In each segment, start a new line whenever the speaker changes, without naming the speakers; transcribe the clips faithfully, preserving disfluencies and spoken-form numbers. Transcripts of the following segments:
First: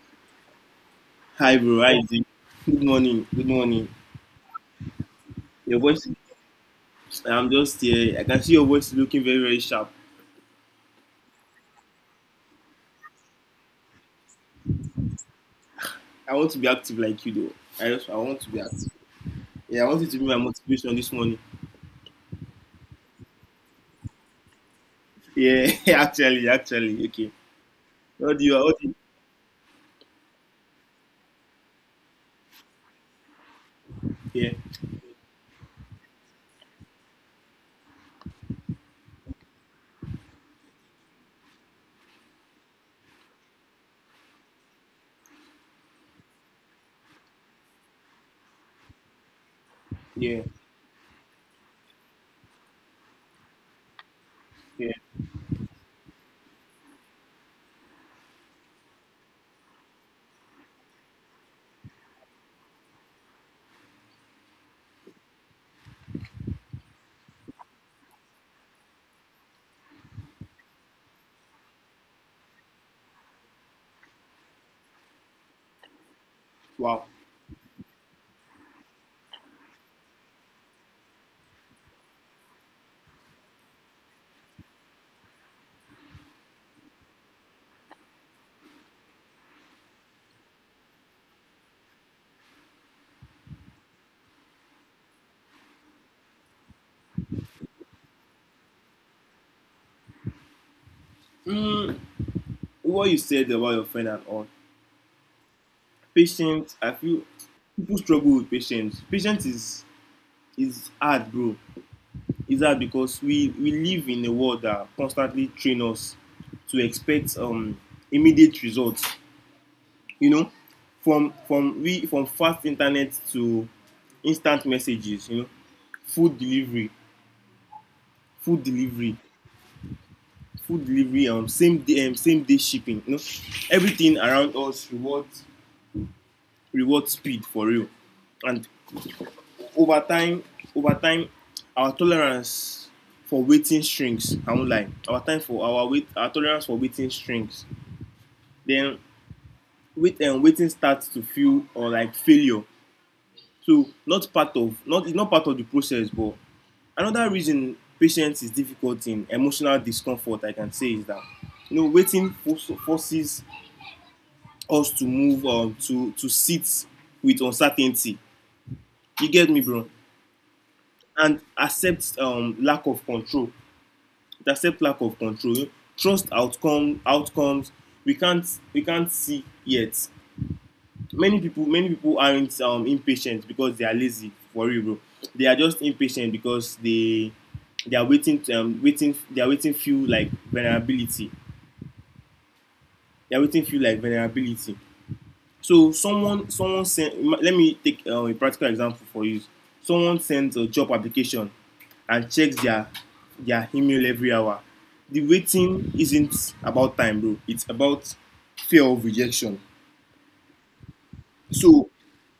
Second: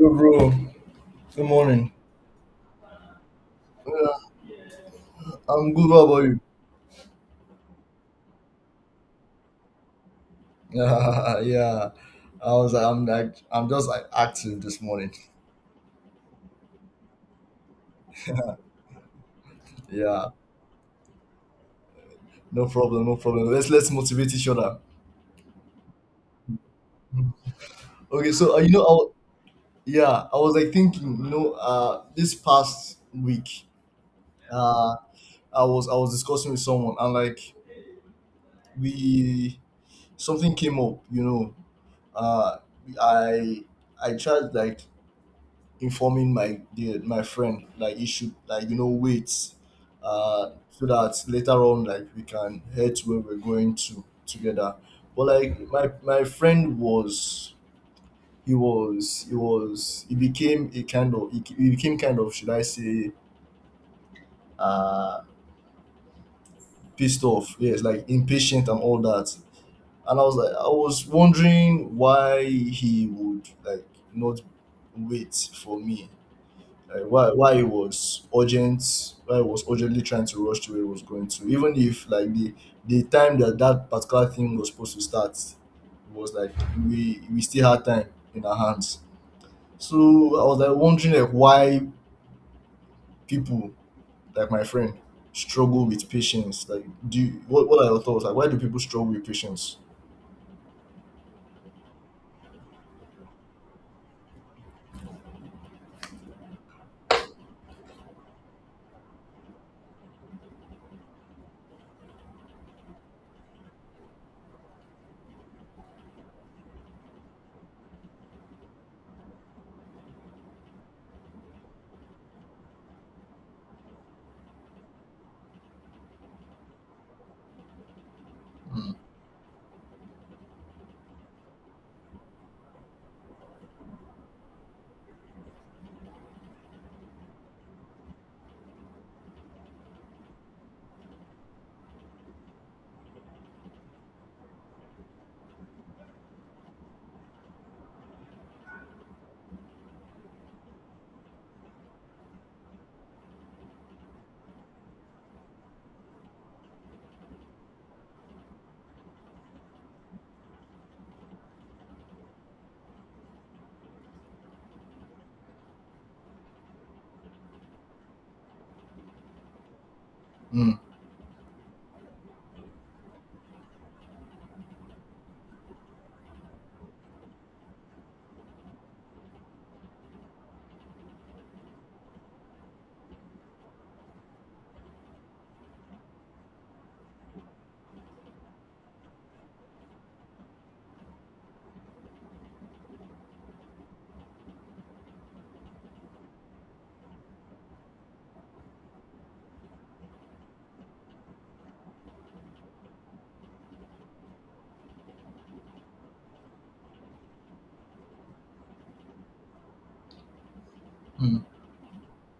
Yo, bro. Good
Hi, bro. How
morning.
you Good morning. Good morning.
Yeah, I'm
Your
good. How
voice.
about you?
I'm just here. I can see your voice looking very, very sharp.
Yeah, yeah. I was. like, I'm like. I'm just like active this morning.
I want to be active like you, though. I just, I want to be active. Yeah, I want you to be
Yeah.
my motivation this morning.
No problem. No problem. Let's let's motivate each other.
Yeah, actually, actually, okay.
Okay.
What do you?
So uh, you
What
know,
do
I,
you
wa- yeah, I was like thinking. You know, uh, this past week,
Yeah,
uh, I was I was discussing with someone and like we something came up. You know, uh, I I tried like informing my the, my friend like he should like you know wait
yeah,
uh so that later on like we can head to where we're going to together
yeah.
but like my my friend was he was he was he became a kind of he, he became kind of should I say uh pissed off, yes, like impatient and all that. And I was like I was wondering why he would like not wait for me. uh,
Wow.
why why it was urgent, why it was urgently trying to rush to where it was going to, even if like the the time that that particular thing was supposed to start was like we we still had time in our hands. So I was like wondering like why people, like my friend, struggle with patience. Like do you, what, what are your thoughts, like why do people struggle with patience?
Mm, what you said about your friend and all. Patience. I feel people struggle with patience. Patience is is hard, bro. Is that because we we live in a world that constantly train us to expect um, immediate results. You know, from from we from fast internet to instant messages. You know, food delivery, food
mm,
delivery, food delivery. Um, same day, um, same day shipping. You know, everything around us rewards rewards speed for real, and over time over time our tolerance for waiting strings, I won't lie, our time for our wait, our tolerance for waiting strings, then wait and waiting starts to feel or like failure, so not part of not it's not part of the process, but another reason patience is difficult in emotional discomfort, I can say, is that you know, waiting forces us to move, um, to to sit with uncertainty. You get me, bro?
mm,
And accept, um, lack of control. It accepts lack of control, trust outcome outcomes we can't we can't see yet. Many people many people aren't um, impatient because they are lazy, for real, bro. They are just impatient because they they are waiting to, um, waiting, they are waiting, feel like vulnerability, they are waiting, feel like vulnerability. So someone someone sent. Let me take uh, a practical example for you. Someone sends a job application and checks their their email every hour. The waiting isn't about time, bro. It's about fear of rejection.
mm.
So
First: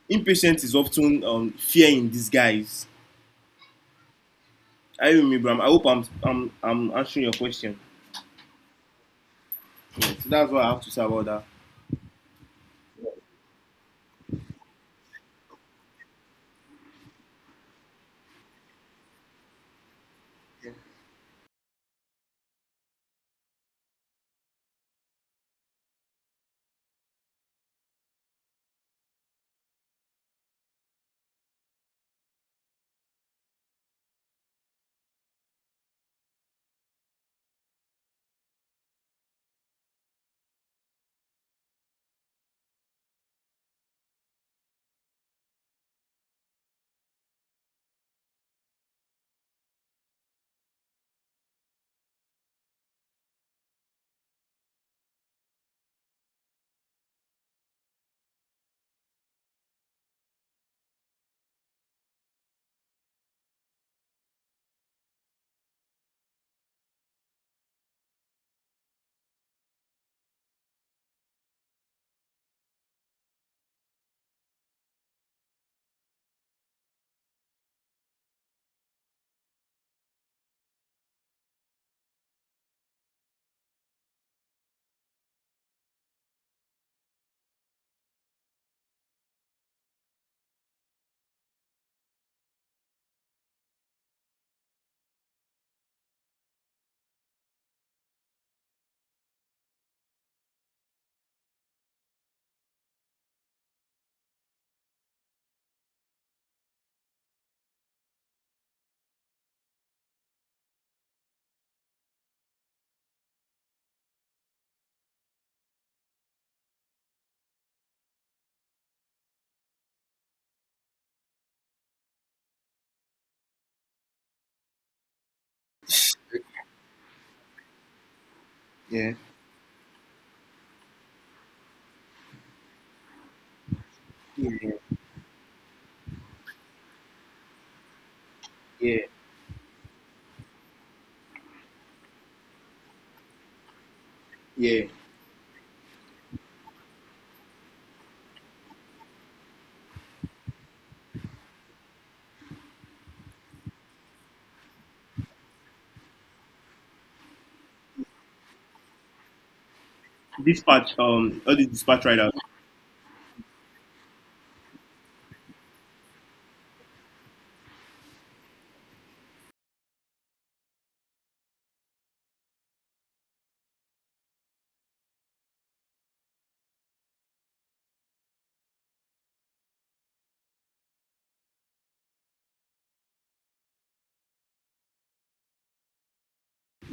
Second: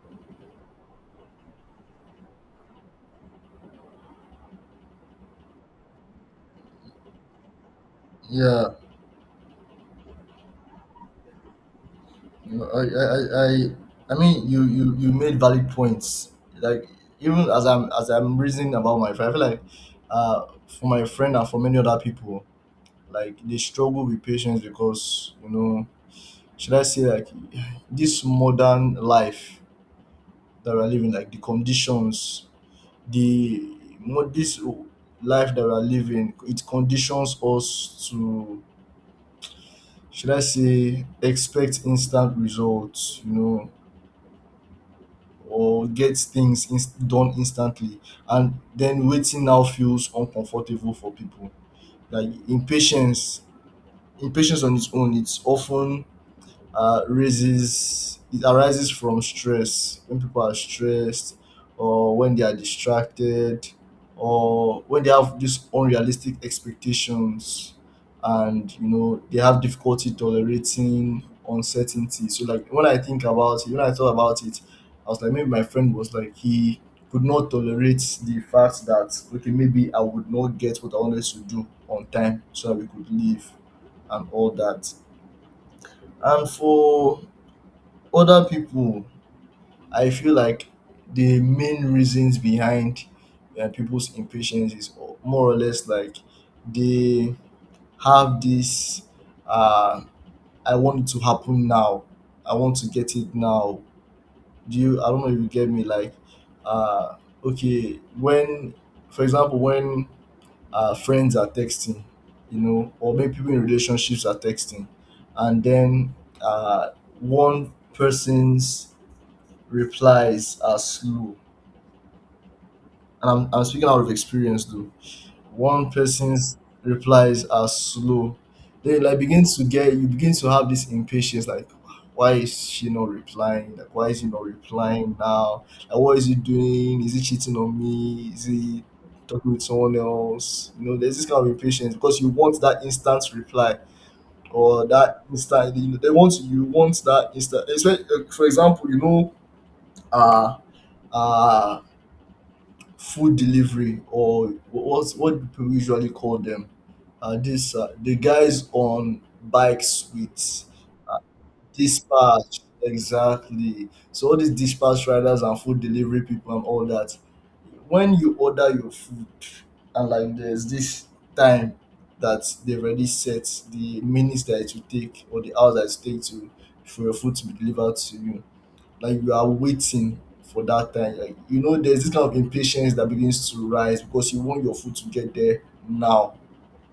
impatience is often um, fear in disguise. I remember. I hope I'm I'm I'm answering your question.
Yeah.
Yeah, so that's what I have to say about that.
No, I, I, I, I I mean, you, you, you made valid points. Like even as I'm, as I'm reasoning about my friend, I feel like, uh, for my friend and for many other people, like they struggle with patience because, you know, should I say like this modern life that we're living, like the conditions, the mo- this life that we're living, it conditions us to, should I say, expect instant results. You know, or get things inst- done instantly, and then waiting now feels uncomfortable for people. Like impatience impatience on its own, it's often uh, raises it arises from stress when people are stressed or when they are distracted or when they have these unrealistic expectations, and you know they have difficulty tolerating uncertainty. So like when I think about it, when I thought about it, I was like maybe my friend was like he could not tolerate the fact that, okay, maybe I would not get what I wanted to do on time so that we could leave and all that. And for other people, I feel like the main reasons behind uh, people's impatience is more or less like they have this uh, I want it to happen now. I want to get it now. Do you? I don't know if you get me. Like, uh, okay, when, for example, when uh, friends are texting, you know, or maybe people in relationships are texting, and then uh, one person's replies are slow. And I'm, I'm speaking out of experience though. One person's replies are slow. They
Yeah.
like begin to get, you begin to have this impatience like why is she not replying? Like why is he not
Yeah.
replying now? Like what is he doing? Is he cheating on me? Is he
Yeah.
talking with someone else? You know, there's this kind of impatience because you want that instant reply
Yeah.
or that instant, you know, they want you want that instant. It's like, uh, for example, you know, uh uh food delivery, or what's what people usually call them. Uh, this uh, the guys on bikes with
Dispatch.
uh,
Um. All the dispatch riders.
dispatch, exactly. So all these dispatch riders and food delivery people and all that. When you order your food, and like there's this time that they've already set, the minutes that it will take or the hours that it takes to for your food to be delivered to you, like you are waiting for that time. Like you know, there's this kind of impatience that begins to rise because you want your food to get there now,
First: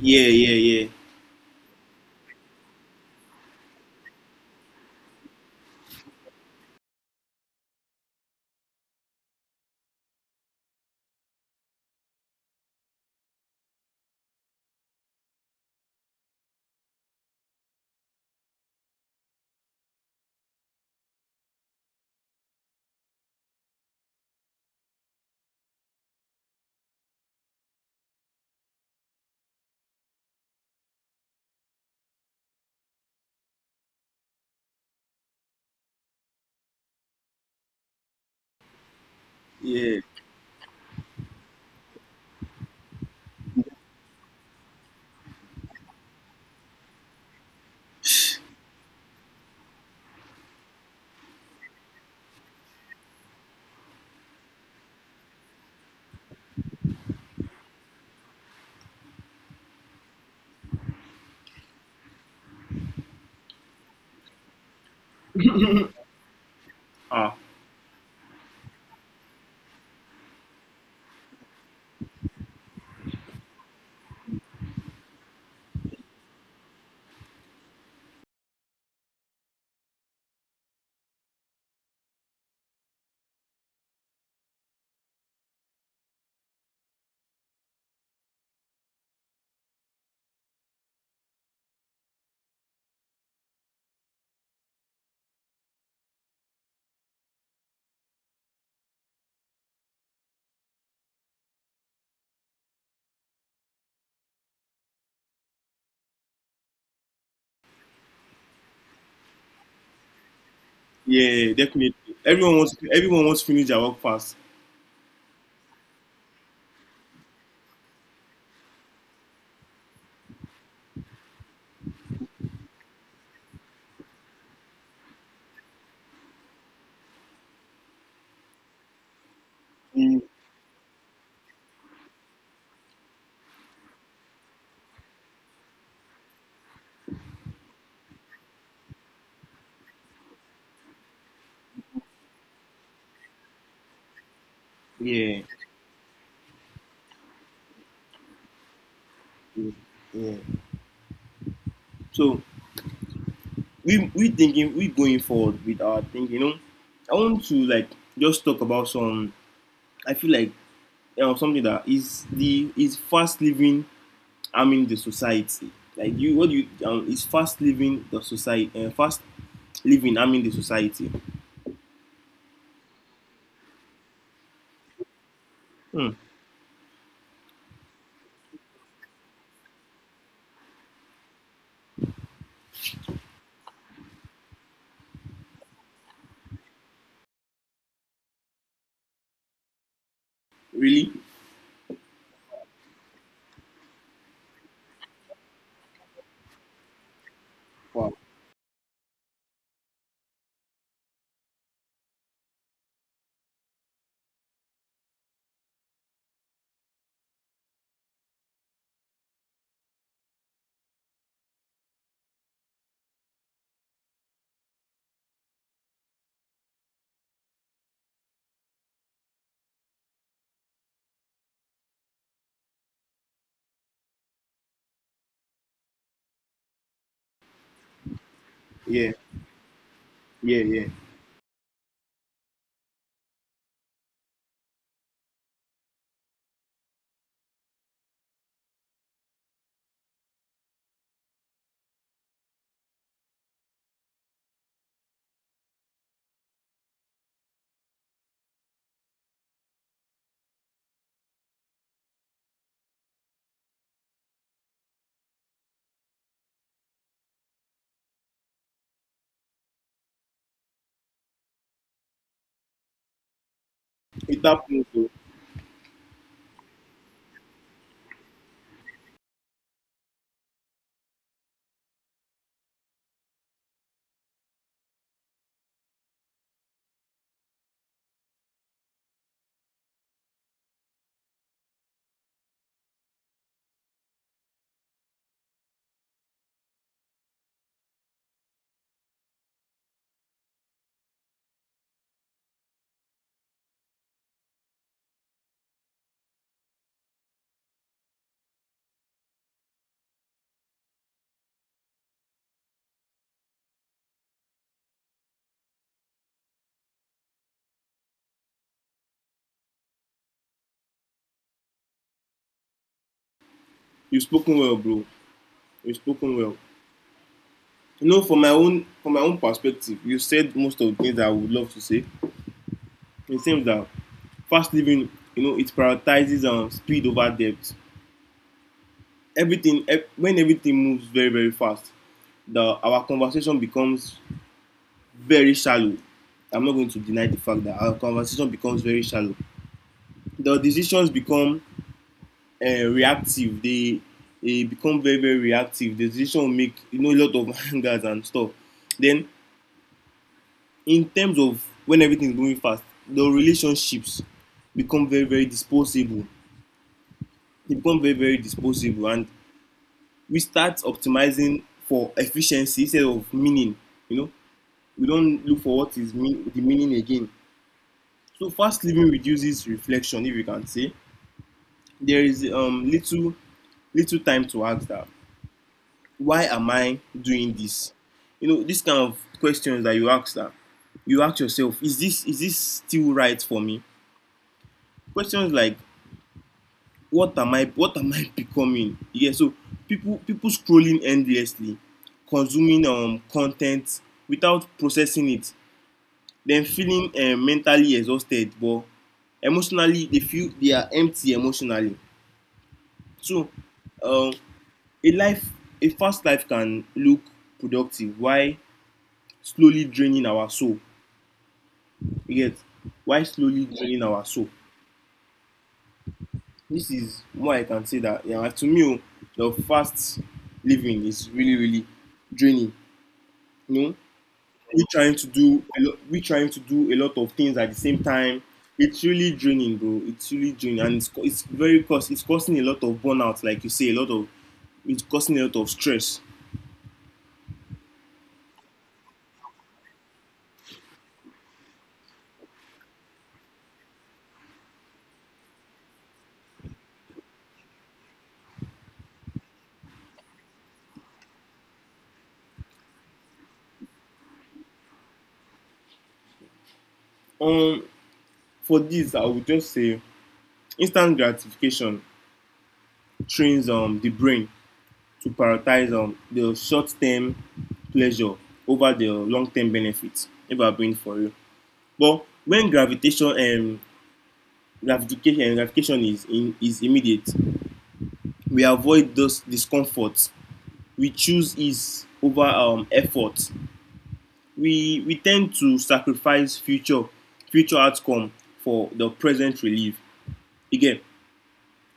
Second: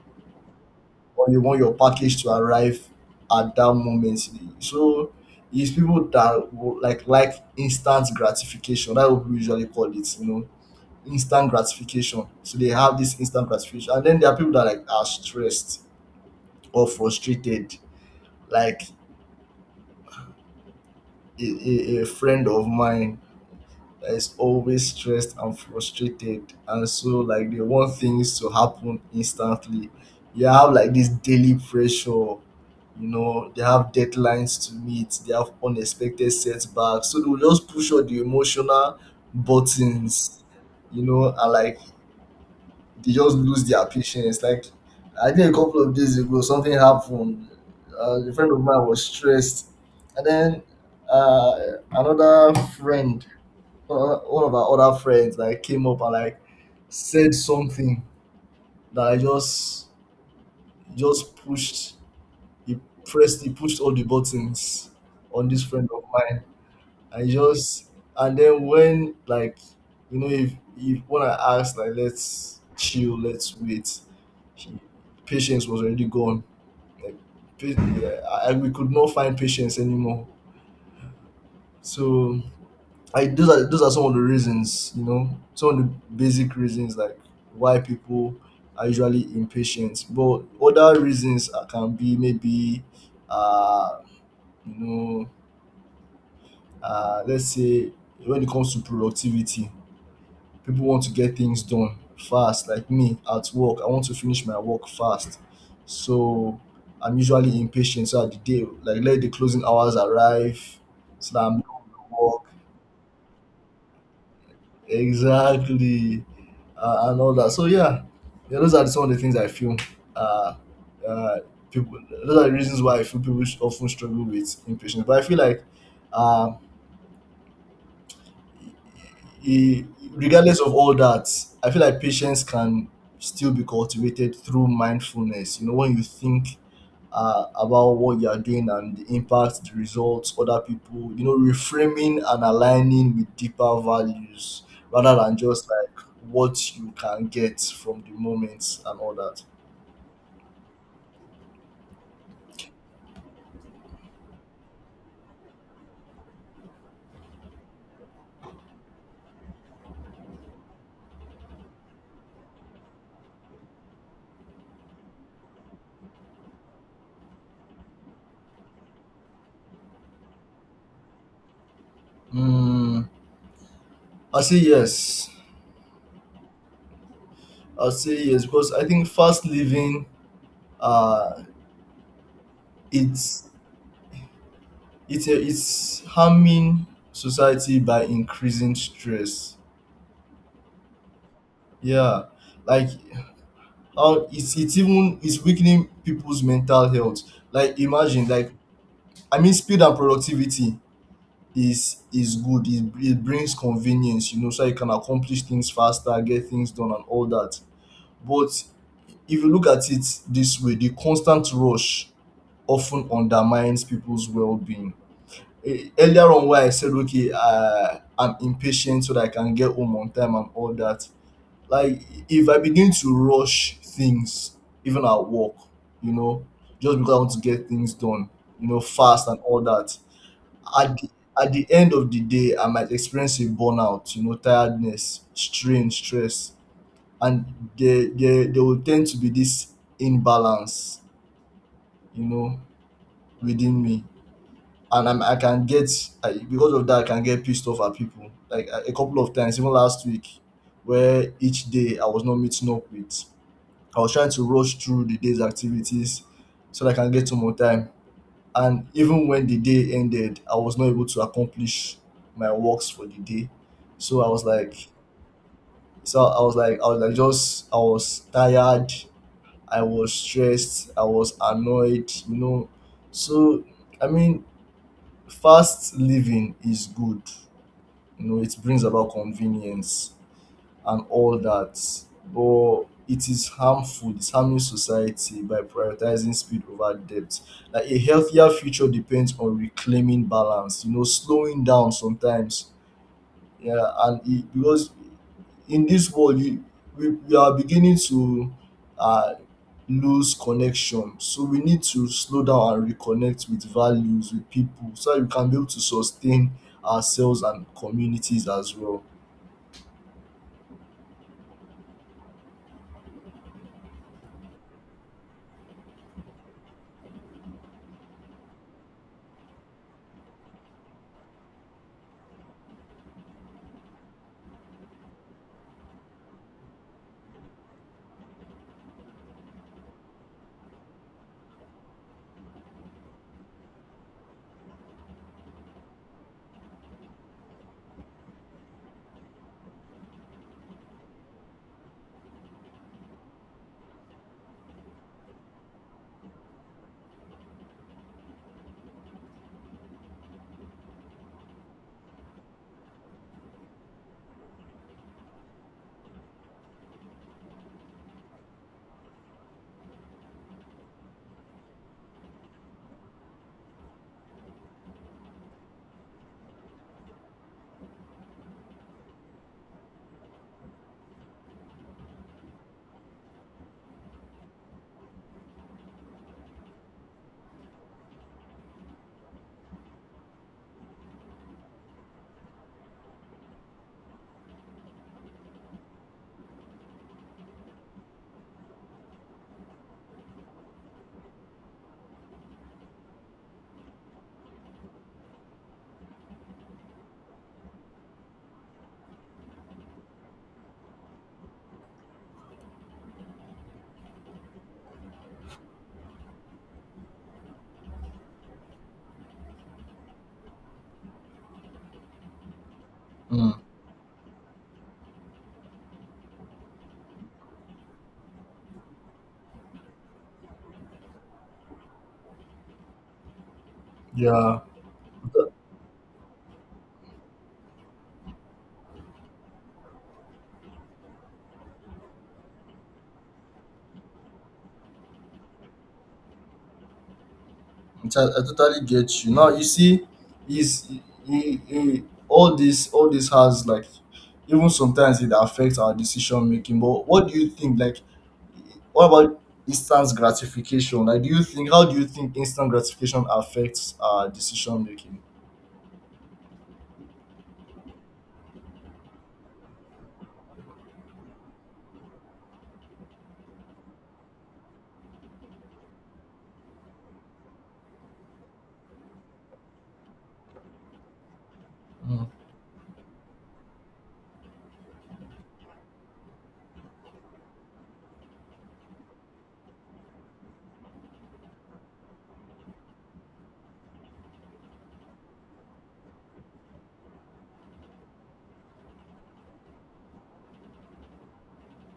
Yeah. Yeah. Yeah.
or you want your package to arrive at that moment. So it's people that will, like like instant gratification. That's what we usually call it. You know, instant gratification. So they have this instant gratification, and then there are people that like are stressed or frustrated. Like a, a, a friend of mine that is always stressed and frustrated, and so like they want things to happen instantly. You have like this daily pressure, you know, they have deadlines to meet, they have unexpected setbacks, so they'll just push all the emotional
Yeah.
buttons, you know. And like they just lose their patience. Like I think a couple of days ago something happened. Uh, a friend of mine was stressed, and then uh, another friend, uh, one of our other friends, like came up and like said something that I just just pushed. He pressed, he pushed all the buttons on this friend of mine. I
Ah.
just And then when like, you know, if if when I asked like let's chill, let's wait, he, patience was already gone. Like pa- yeah, I, I- we could not find patience anymore. So I those are those are some of the reasons, you know, some of the basic reasons like why people are usually impatient. But other reasons uh, can be maybe, uh, you know, uh, let's say when it comes to productivity, people want to get things done fast. Like me at work, I want to finish my work fast, so I'm usually impatient. So at the day, like let the closing hours arrive, so that
Yeah,
I'm done
definitely.
with work
Everyone wants everyone wants to finish their work fast.
exactly uh, and all that, so yeah. Yeah, those are some of the things I feel uh uh people, those are the reasons why I feel people sh- often struggle with impatience. But I feel like um e-
Mm,
regardless of all that, I feel like patience can still be cultivated through mindfulness, you know, when you think uh, about what you are doing and the impact, the results, other people, you know, reframing and aligning with deeper values rather than
yeah,
just like what you can get from the moments and all that.
yeah. Yeah. So we we thinking we going forward with our thing. You know, I want to like just talk about some. I feel like, you know, something that is the is fast living harming the society. Like you, what you um, is fast living the society. Uh, fast living harming the society.
Mm, I say yes.
Hmm.
I say yes because I think fast living, uh, it's it's a, it's harming society by increasing stress.
Really?
Yeah, like, or it's it's even it's weakening people's mental health. Like imagine, like, I mean, speed and productivity is is good. It, it brings convenience, you know, so you can accomplish things faster, get things done, and all that. But if you look at it this way, the constant rush often undermines people's well-being. Eh, earlier on, why I said okay, uh, I'm impatient so that I can get home on time and all that, like if I begin to rush things, even at work, you know, just because I want to get things done, you know,
Yeah,
fast and all that,
yeah, yeah.
at the, at the end of the day, I might experience a burnout, you know, tiredness, strain, stress. And there, there, there will tend to be this imbalance, you know, within me. And I'm, I can get, I, because of that, I can get pissed off at people. Like a a couple of times, even last week, where each day I was not meeting up with. I was trying to rush through the day's activities so that I can get some more time. And even when the day ended, I was not able to accomplish my works for the day. So I was
It
like,
happens, bro.
so I was like, I was like, just, I was tired. I was stressed. I was annoyed, you know. So, I mean, fast living is good. You know, it brings about convenience and all that, but it is harmful it's harming society by prioritizing speed over depth. Like a healthier future depends on reclaiming balance, you know, slowing down sometimes. Yeah, and it, because in this world, you, we, we are beginning to uh, lose connection. So we need to slow down and reconnect with values, with people, so that we can be able to sustain ourselves and communities as well.
You've spoken well, bro. You've spoken well. You know, from my own from my own perspective, you said most of the things that I would love to say. It seems that fast living, you know, it prioritizes um, speed over depth. Everything ev- when everything moves very, very fast, the our conversation becomes very shallow. I'm not going to deny the fact that our conversation becomes very shallow. The decisions become uh, reactive. They they become very, very reactive. The decision will make, you know, a lot of hangers and stuff. Then, in terms of when everything is moving fast, the relationships become very, very disposable, they become very, very disposable, and we start optimizing for efficiency instead of meaning. You know, we don't look for what is mean, the meaning again. So fast living reduces reflection, if you can say. There is um, little little time to ask that, why am I doing this? You know, this kind of questions that you ask, that you ask yourself, is this is this still right for me? Questions like, what am i what am I becoming? Yeah. So people, people scrolling endlessly, consuming um content without processing it, then feeling um, mentally exhausted, but emotionally they feel they are empty emotionally. So, um, a life, a fast life, can look productive while slowly draining our soul. You get? While
Mm.
slowly draining our soul. This is why I can say that yeah, like, to me, oh, the fast living is really, really draining. You know,
Yeah.
we trying to do a lot, we trying to do a lot of things at the same time. It's really draining, bro. It's really draining, and it's co- it's very cost. It's causing a lot of burnout, like you say, a lot of, it's causing a lot of stress.
I, I totally get you. Now you see, is he, he, all this all this has like, even sometimes it affects our decision making. But what do you think? Like, what about instant gratification? Like, do you think, how do you think instant gratification affects our decision making?
Um, for this, I would just say instant gratification trains um the brain to prioritize on the short term pleasure over the long term benefits, if I bring for you. But
Mm.
when gravitation and gratification gratification is in, is immediate, we avoid those discomforts. We choose ease over um, effort. We we tend to sacrifice future future outcome for the present relief. Again,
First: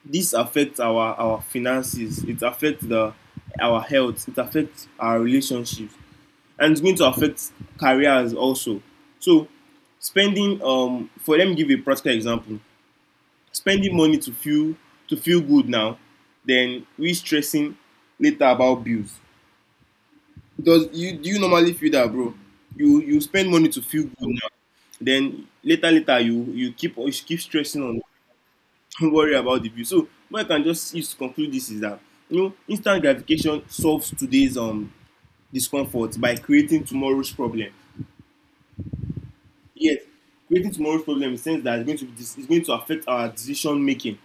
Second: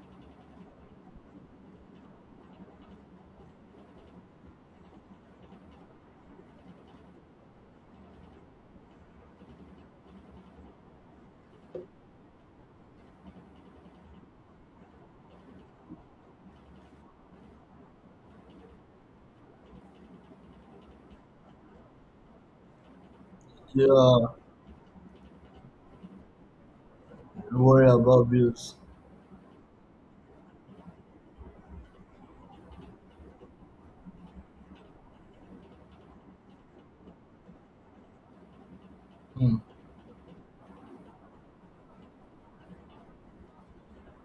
this affects our our finances. It affects the our health. It affects our relationships, and it's going to affect careers also. So spending um for let me give you a practical example. Spending money to feel to feel good now, then we stressing later about bills. Does you, do you normally feel that, bro? You you spend money to
Yeah,
feel good now, then later later you you keep, you keep stressing
worry
on
about bills.
don't worry about the bill. So what I can just use to conclude this is that, you know, instant gratification solves today's um discomfort by creating tomorrow's problem.
Mm.
Yet, creating tomorrow's problem, in the sense that it's going to be, it's going to affect our decision making.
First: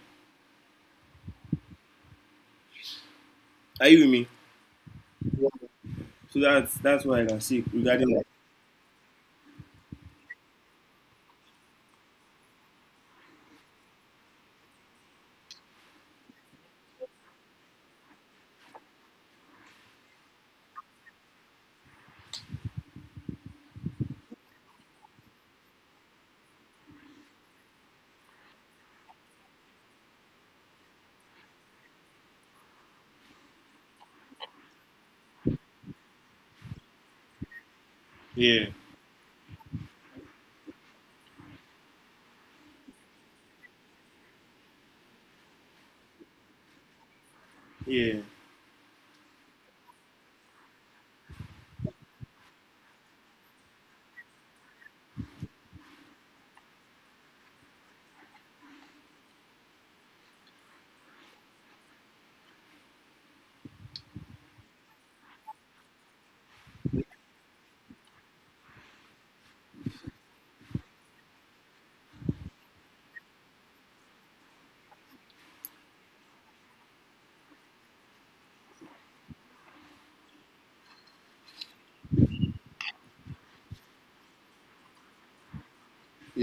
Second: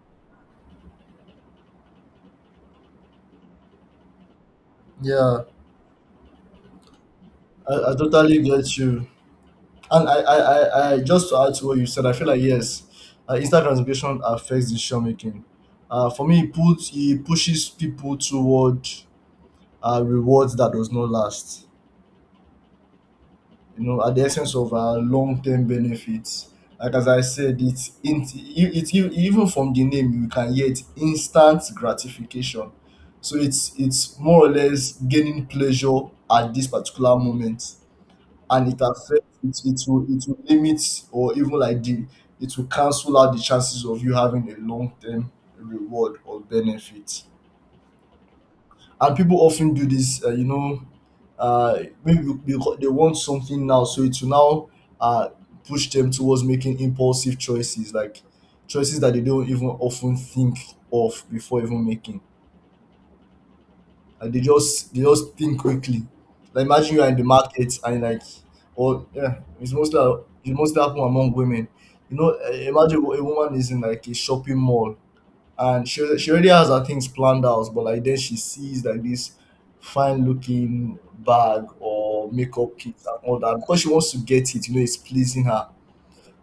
Are you with me?
Yeah,
Yeah. So that's that's what I can see
I, I
regarding that.
totally get you. And I, I, I, I just to add to what you said, I feel like yes, uh, instant gratification affects decision making. Uh, for me, it puts it pushes people toward uh, rewards that does not last. You know, at the essence of uh, long term benefits. Like as I said, it's in, it, it even from the name you can hear it, instant gratification. So it's it's more or less gaining pleasure at this particular moment,
Yeah,
and it affects it it will it will limit, or even like the it will cancel out the chances of you having a long term reward or benefit.
yeah,
And people often do this, uh, you know, uh, maybe because they want something now, so it will now uh, push them towards making impulsive choices, like choices that they don't even often think of before even making. and they just they just think quickly. Like imagine you are in the market and like, or yeah, it's mostly it mostly happen among women. You know, eh, imagine a woman is in like a shopping mall, and she she already has her things planned out, but like then she sees like this fine looking bag or makeup kit and all that because she wants to get it. You know, it's pleasing her,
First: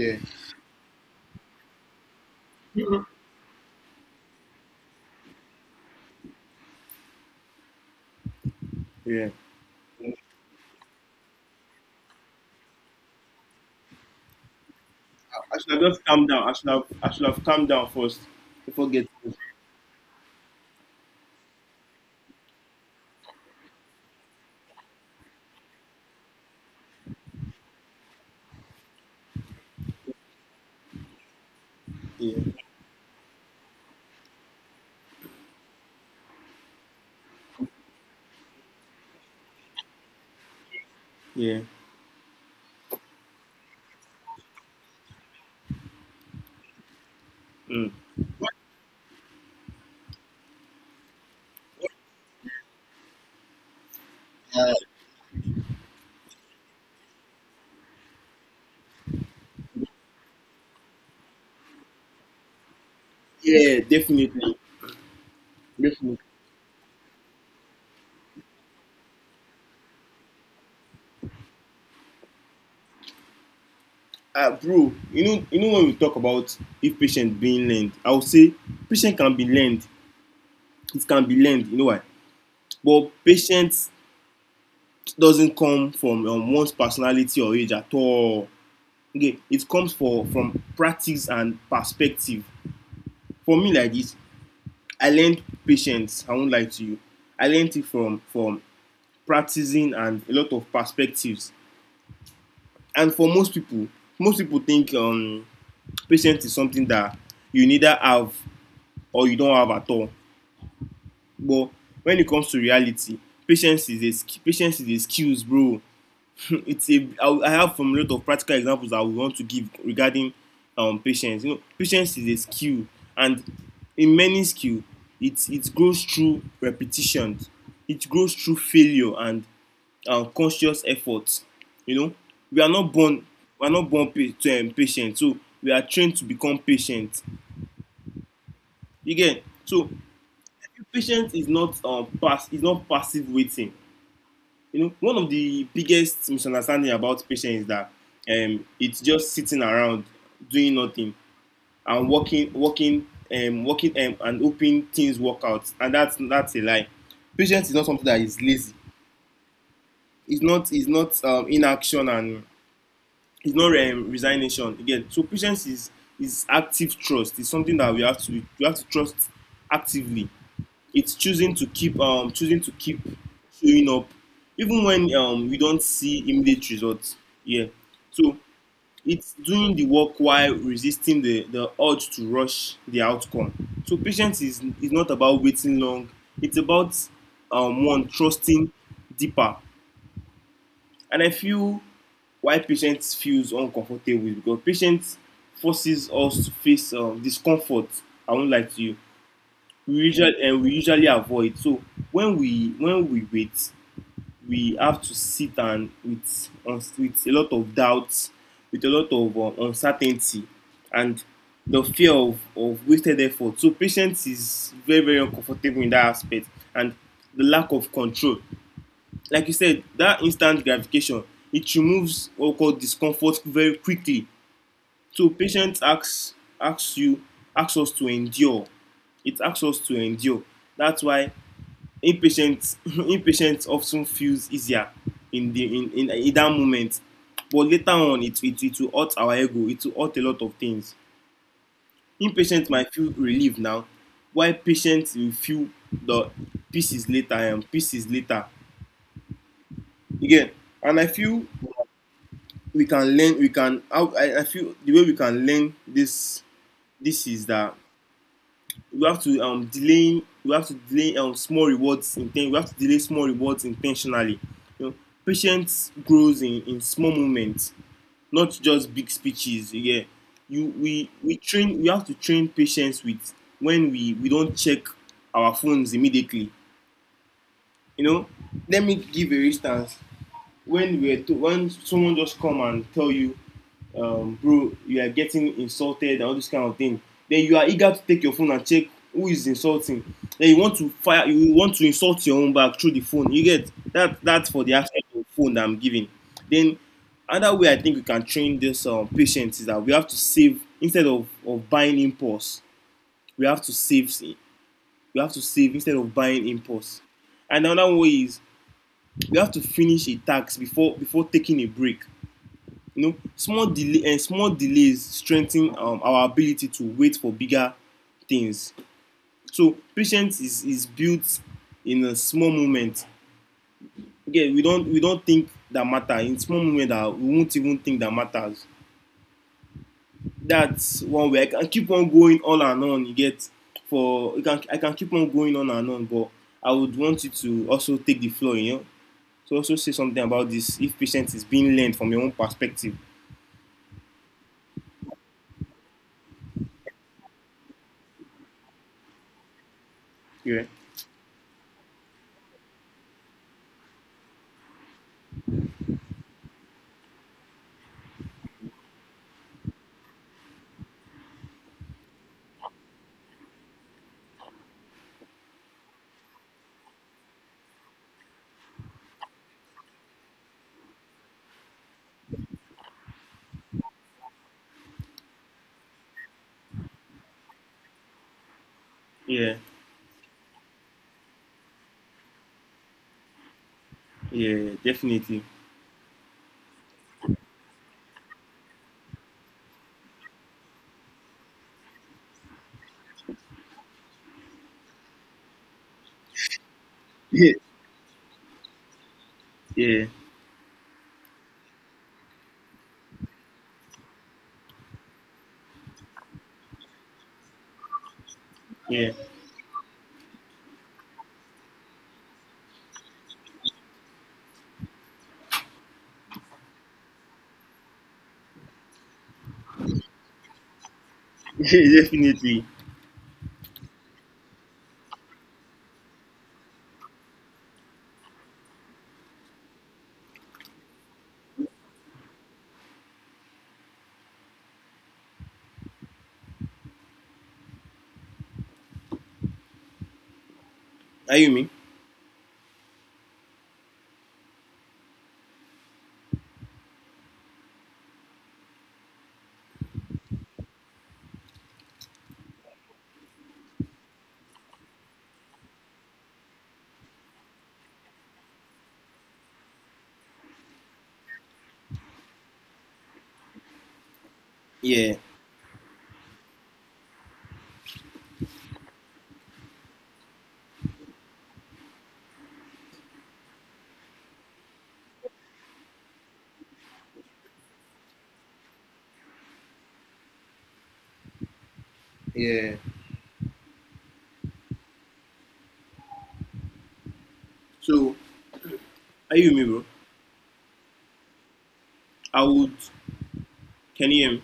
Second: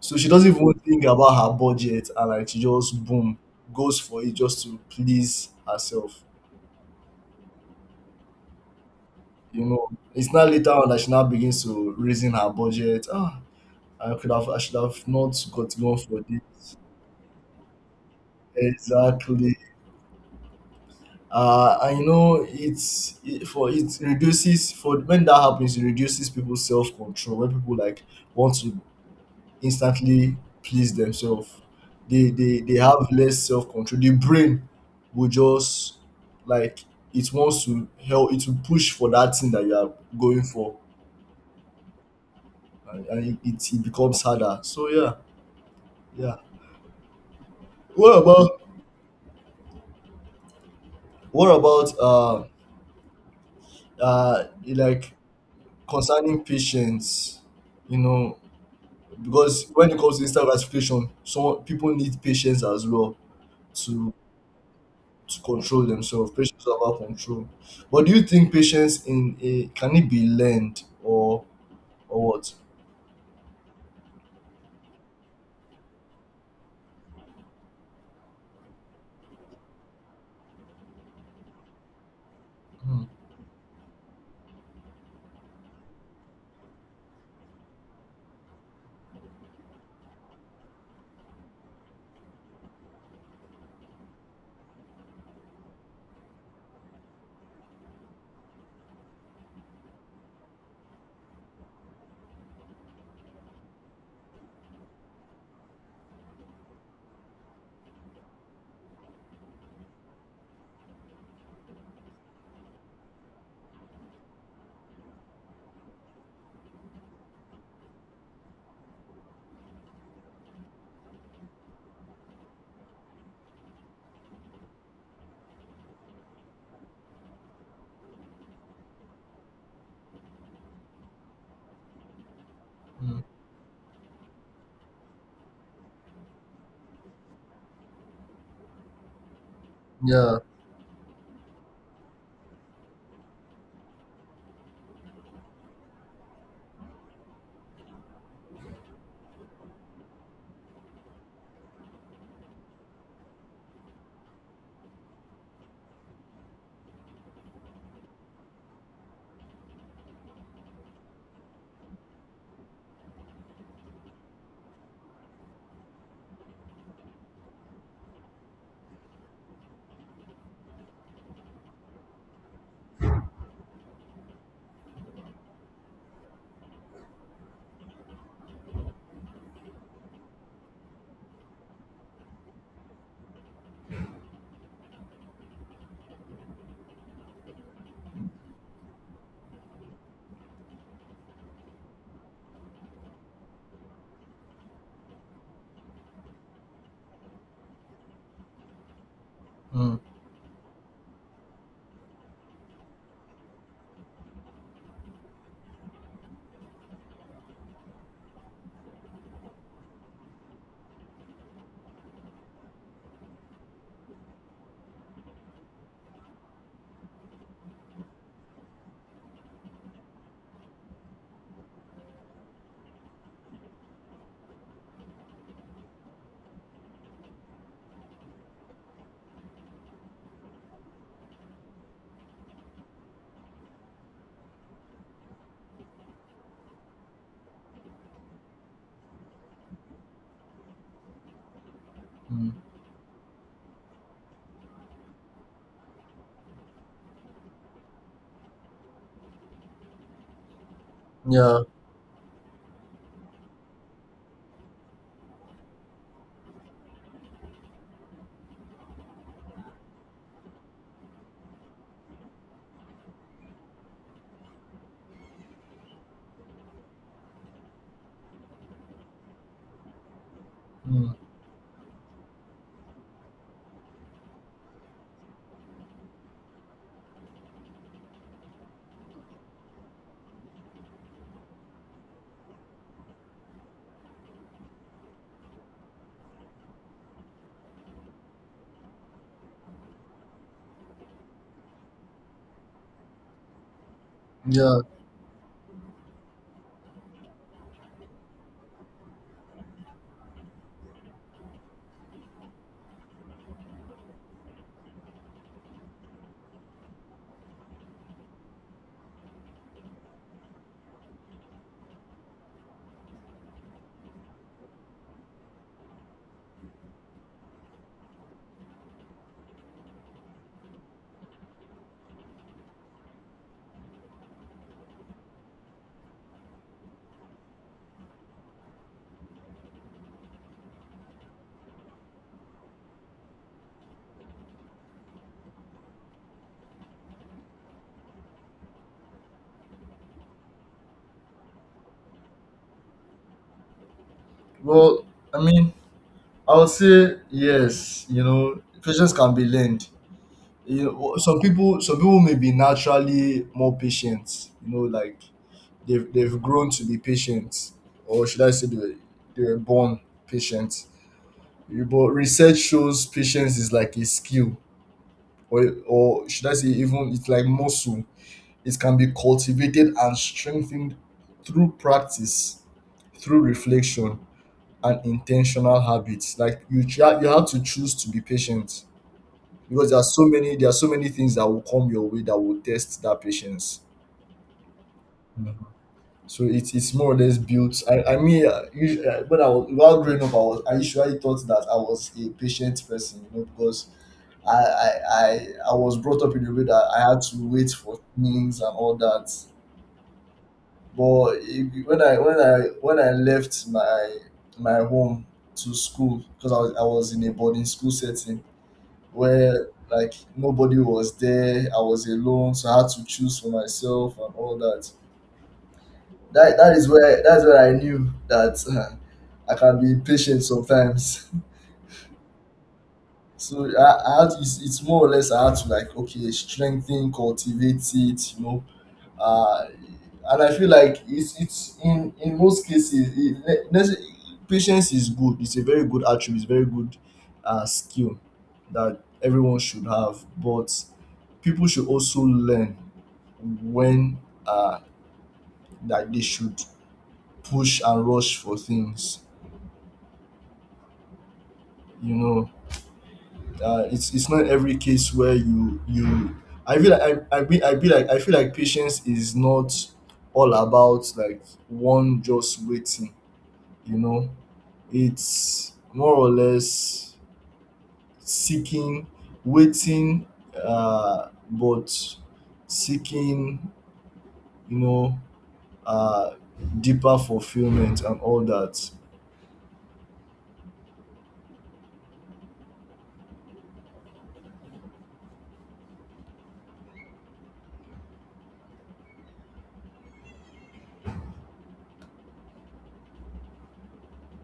so she doesn't even think about her budget, and like she just boom goes for it just to please herself.
Yeah.
You know, it's not later on that she now begins to raising her budget. Ah, I could have, I should have not
I
got
should have
gone
just
for
calmed
this.
down. I should have I should have calmed down first before getting.
Exactly. Uh, and you know, it's it, for it reduces for when that happens, it reduces people's self control. When people like want to instantly please themselves, they
Yeah,
they they have less self control. The brain will just like it wants to help it will push for that thing that you are going for.
yeah,
And, and it, it becomes harder, so yeah. Yeah.
mm.
What about what about uh uh like concerning patience? You know, because when it comes to instant gratification, some people need patience as well
Yeah.
to
Definitely,
to control
definitely.
themselves. Patience is about control. But do you think patience in a can it be learned, or or what?
Uh, bro, you know, you know, when we talk about if patient being learned, I would say patient can be learned. It can be learned. You know why?
Mm,
But patience doesn't come from um, one's personality or age at all. Okay, it comes for from practice and perspective. For me, like this, I learned patience. I won't lie to you. I learned it from from practicing and a lot of perspectives. And for most people, most people think um, patience is something that you neither have, or you don't have at all. But when it comes to reality, patience is a patience is a skills, bro. It's a. I have, from a lot of practical examples that we want to give regarding um patience. You know, patience is a skill, and in many skill, it it grows through repetition, it grows through failure and um, conscious effort. You know, we are not
mm,
born we are not born pa- to um, patient, so we are trained to become patient. Again, so
yeah.
patience is not um pass is not passive waiting. You know, one of the biggest misunderstanding about patients is that um, it's just sitting around doing nothing and working, working, um, working, um, and hoping things work out. And that's that's a lie. Patience is not something that is lazy. It's not, it's not um, inaction, and it's not um, resignation again. So patience is is active trust. It's something that we have to, we have to trust actively. It's choosing to keep um choosing to keep showing up, even when um we don't see immediate results. Yeah. So it's doing the work while resisting the the urge to rush the outcome. So patience is is not about waiting long, it's about um one trusting deeper. And I feel why patience feels uncomfortable is because patience forces us to face um discomfort, I won't lie to you, we
Mm,
usually and we usually avoid. So when we, when we wait, we have to sit and with uns- with a lot of doubts, with a lot of um, uncertainty, and the fear of of wasted effort. So patience is very, very uncomfortable in that aspect. And the lack of control, like you said, that instant gratification, it removes what we call discomfort very quickly, so patience asks, asks you, asks us to endure, it asks us to endure. That's why impatience impatience often feels easier in the, in in in that moment, but later on it it it will hurt our ego, it will hurt a lot of things.
mm,
Impatience might feel relieved now while patient will feel the pieces later, and pieces later again. And I feel
yeah.
we can learn, we can, i i feel the way we can learn this, this is that we have to um delay, we have to delay um small rewards inten we have to delay small rewards intentionally. You know, patience grows in in small moments, not just big speeches. Yeah, you, we
Mm,
we train, we have to train patience with, when we we don't check our phones immediately. You know, let me give a instance, when we were to, when someone just come and tell you, um, bro, you are getting insulted and all this kind of thing. Then you are eager to take your phone and check who is insulting. Then you want to fire, you want to insult your own back through the phone. You get that? That's for the
yeah.
aspect of phone that I'm giving. Then another way I think we can train this um, patience is that we have to save instead of, of buying impulse. We have to save. We have to save instead of buying impulse. And another way is we have to finish a task before before taking a break. You know, small delay and small delays strengthen um, our ability to wait for bigger things. So patience is is built in a small moment. Okay, we don't, we don't think that matter, in small moment that we won't even think that matters. That's one way I can keep on going on and on. You get? For you, can, I can keep on going on and on, but I would want you to also take the floor, you know, to also say something about this, if patience is being learned from your own perspective.
Well, I mean, I would say yes. You know, patience can be learned.
Yeah.
You know, some people, some people may be naturally more patient. You know, like they've they've grown to be patient, or should I say, they were, they were born patient. But research shows patience is like a skill, or or should I say, even it's like muscle. It can be cultivated and strengthened through practice, through reflection, and intentional habits. Like you, try, you have to choose to be patient,
Yeah.
because there are so many there are so many things that will come your way that will test that patience.
Yeah, definitely.
So it's it's more or less built. I I mean, uh, usually, uh, when I was while growing up, I was I usually thought that I was a patient person, you know, because I I I, I was brought up in a way that I had to
Yeah,
wait for things and all that.
yeah,
But it, when I when I when I left my my home to school, because I was I was in a boarding school setting
yeah,
where like nobody was there. I was alone, so I had to choose for myself and all that. That that is where that's where I knew that I can be impatient sometimes.
yeah, definitely.
So I, I had it's, it's more or less I had to like okay strengthen, cultivate it, you know. Uh, and I feel like it's it's in in most cases it, ne- ne- patience is good. It's a very good attribute. It's very good uh, skill that everyone should have. But
Are you
people
me?
should also learn when uh, that they should push and rush for things. You know, uh, it's it's not every case where you you I feel like I I be I be like I feel like patience is not all about like one just waiting, you know.
Yeah,
It's more or less seeking, waiting, uh, but seeking, you know, uh, deeper fulfillment and all that.
yeah. So, are you me, bro? I would. Can you hear me?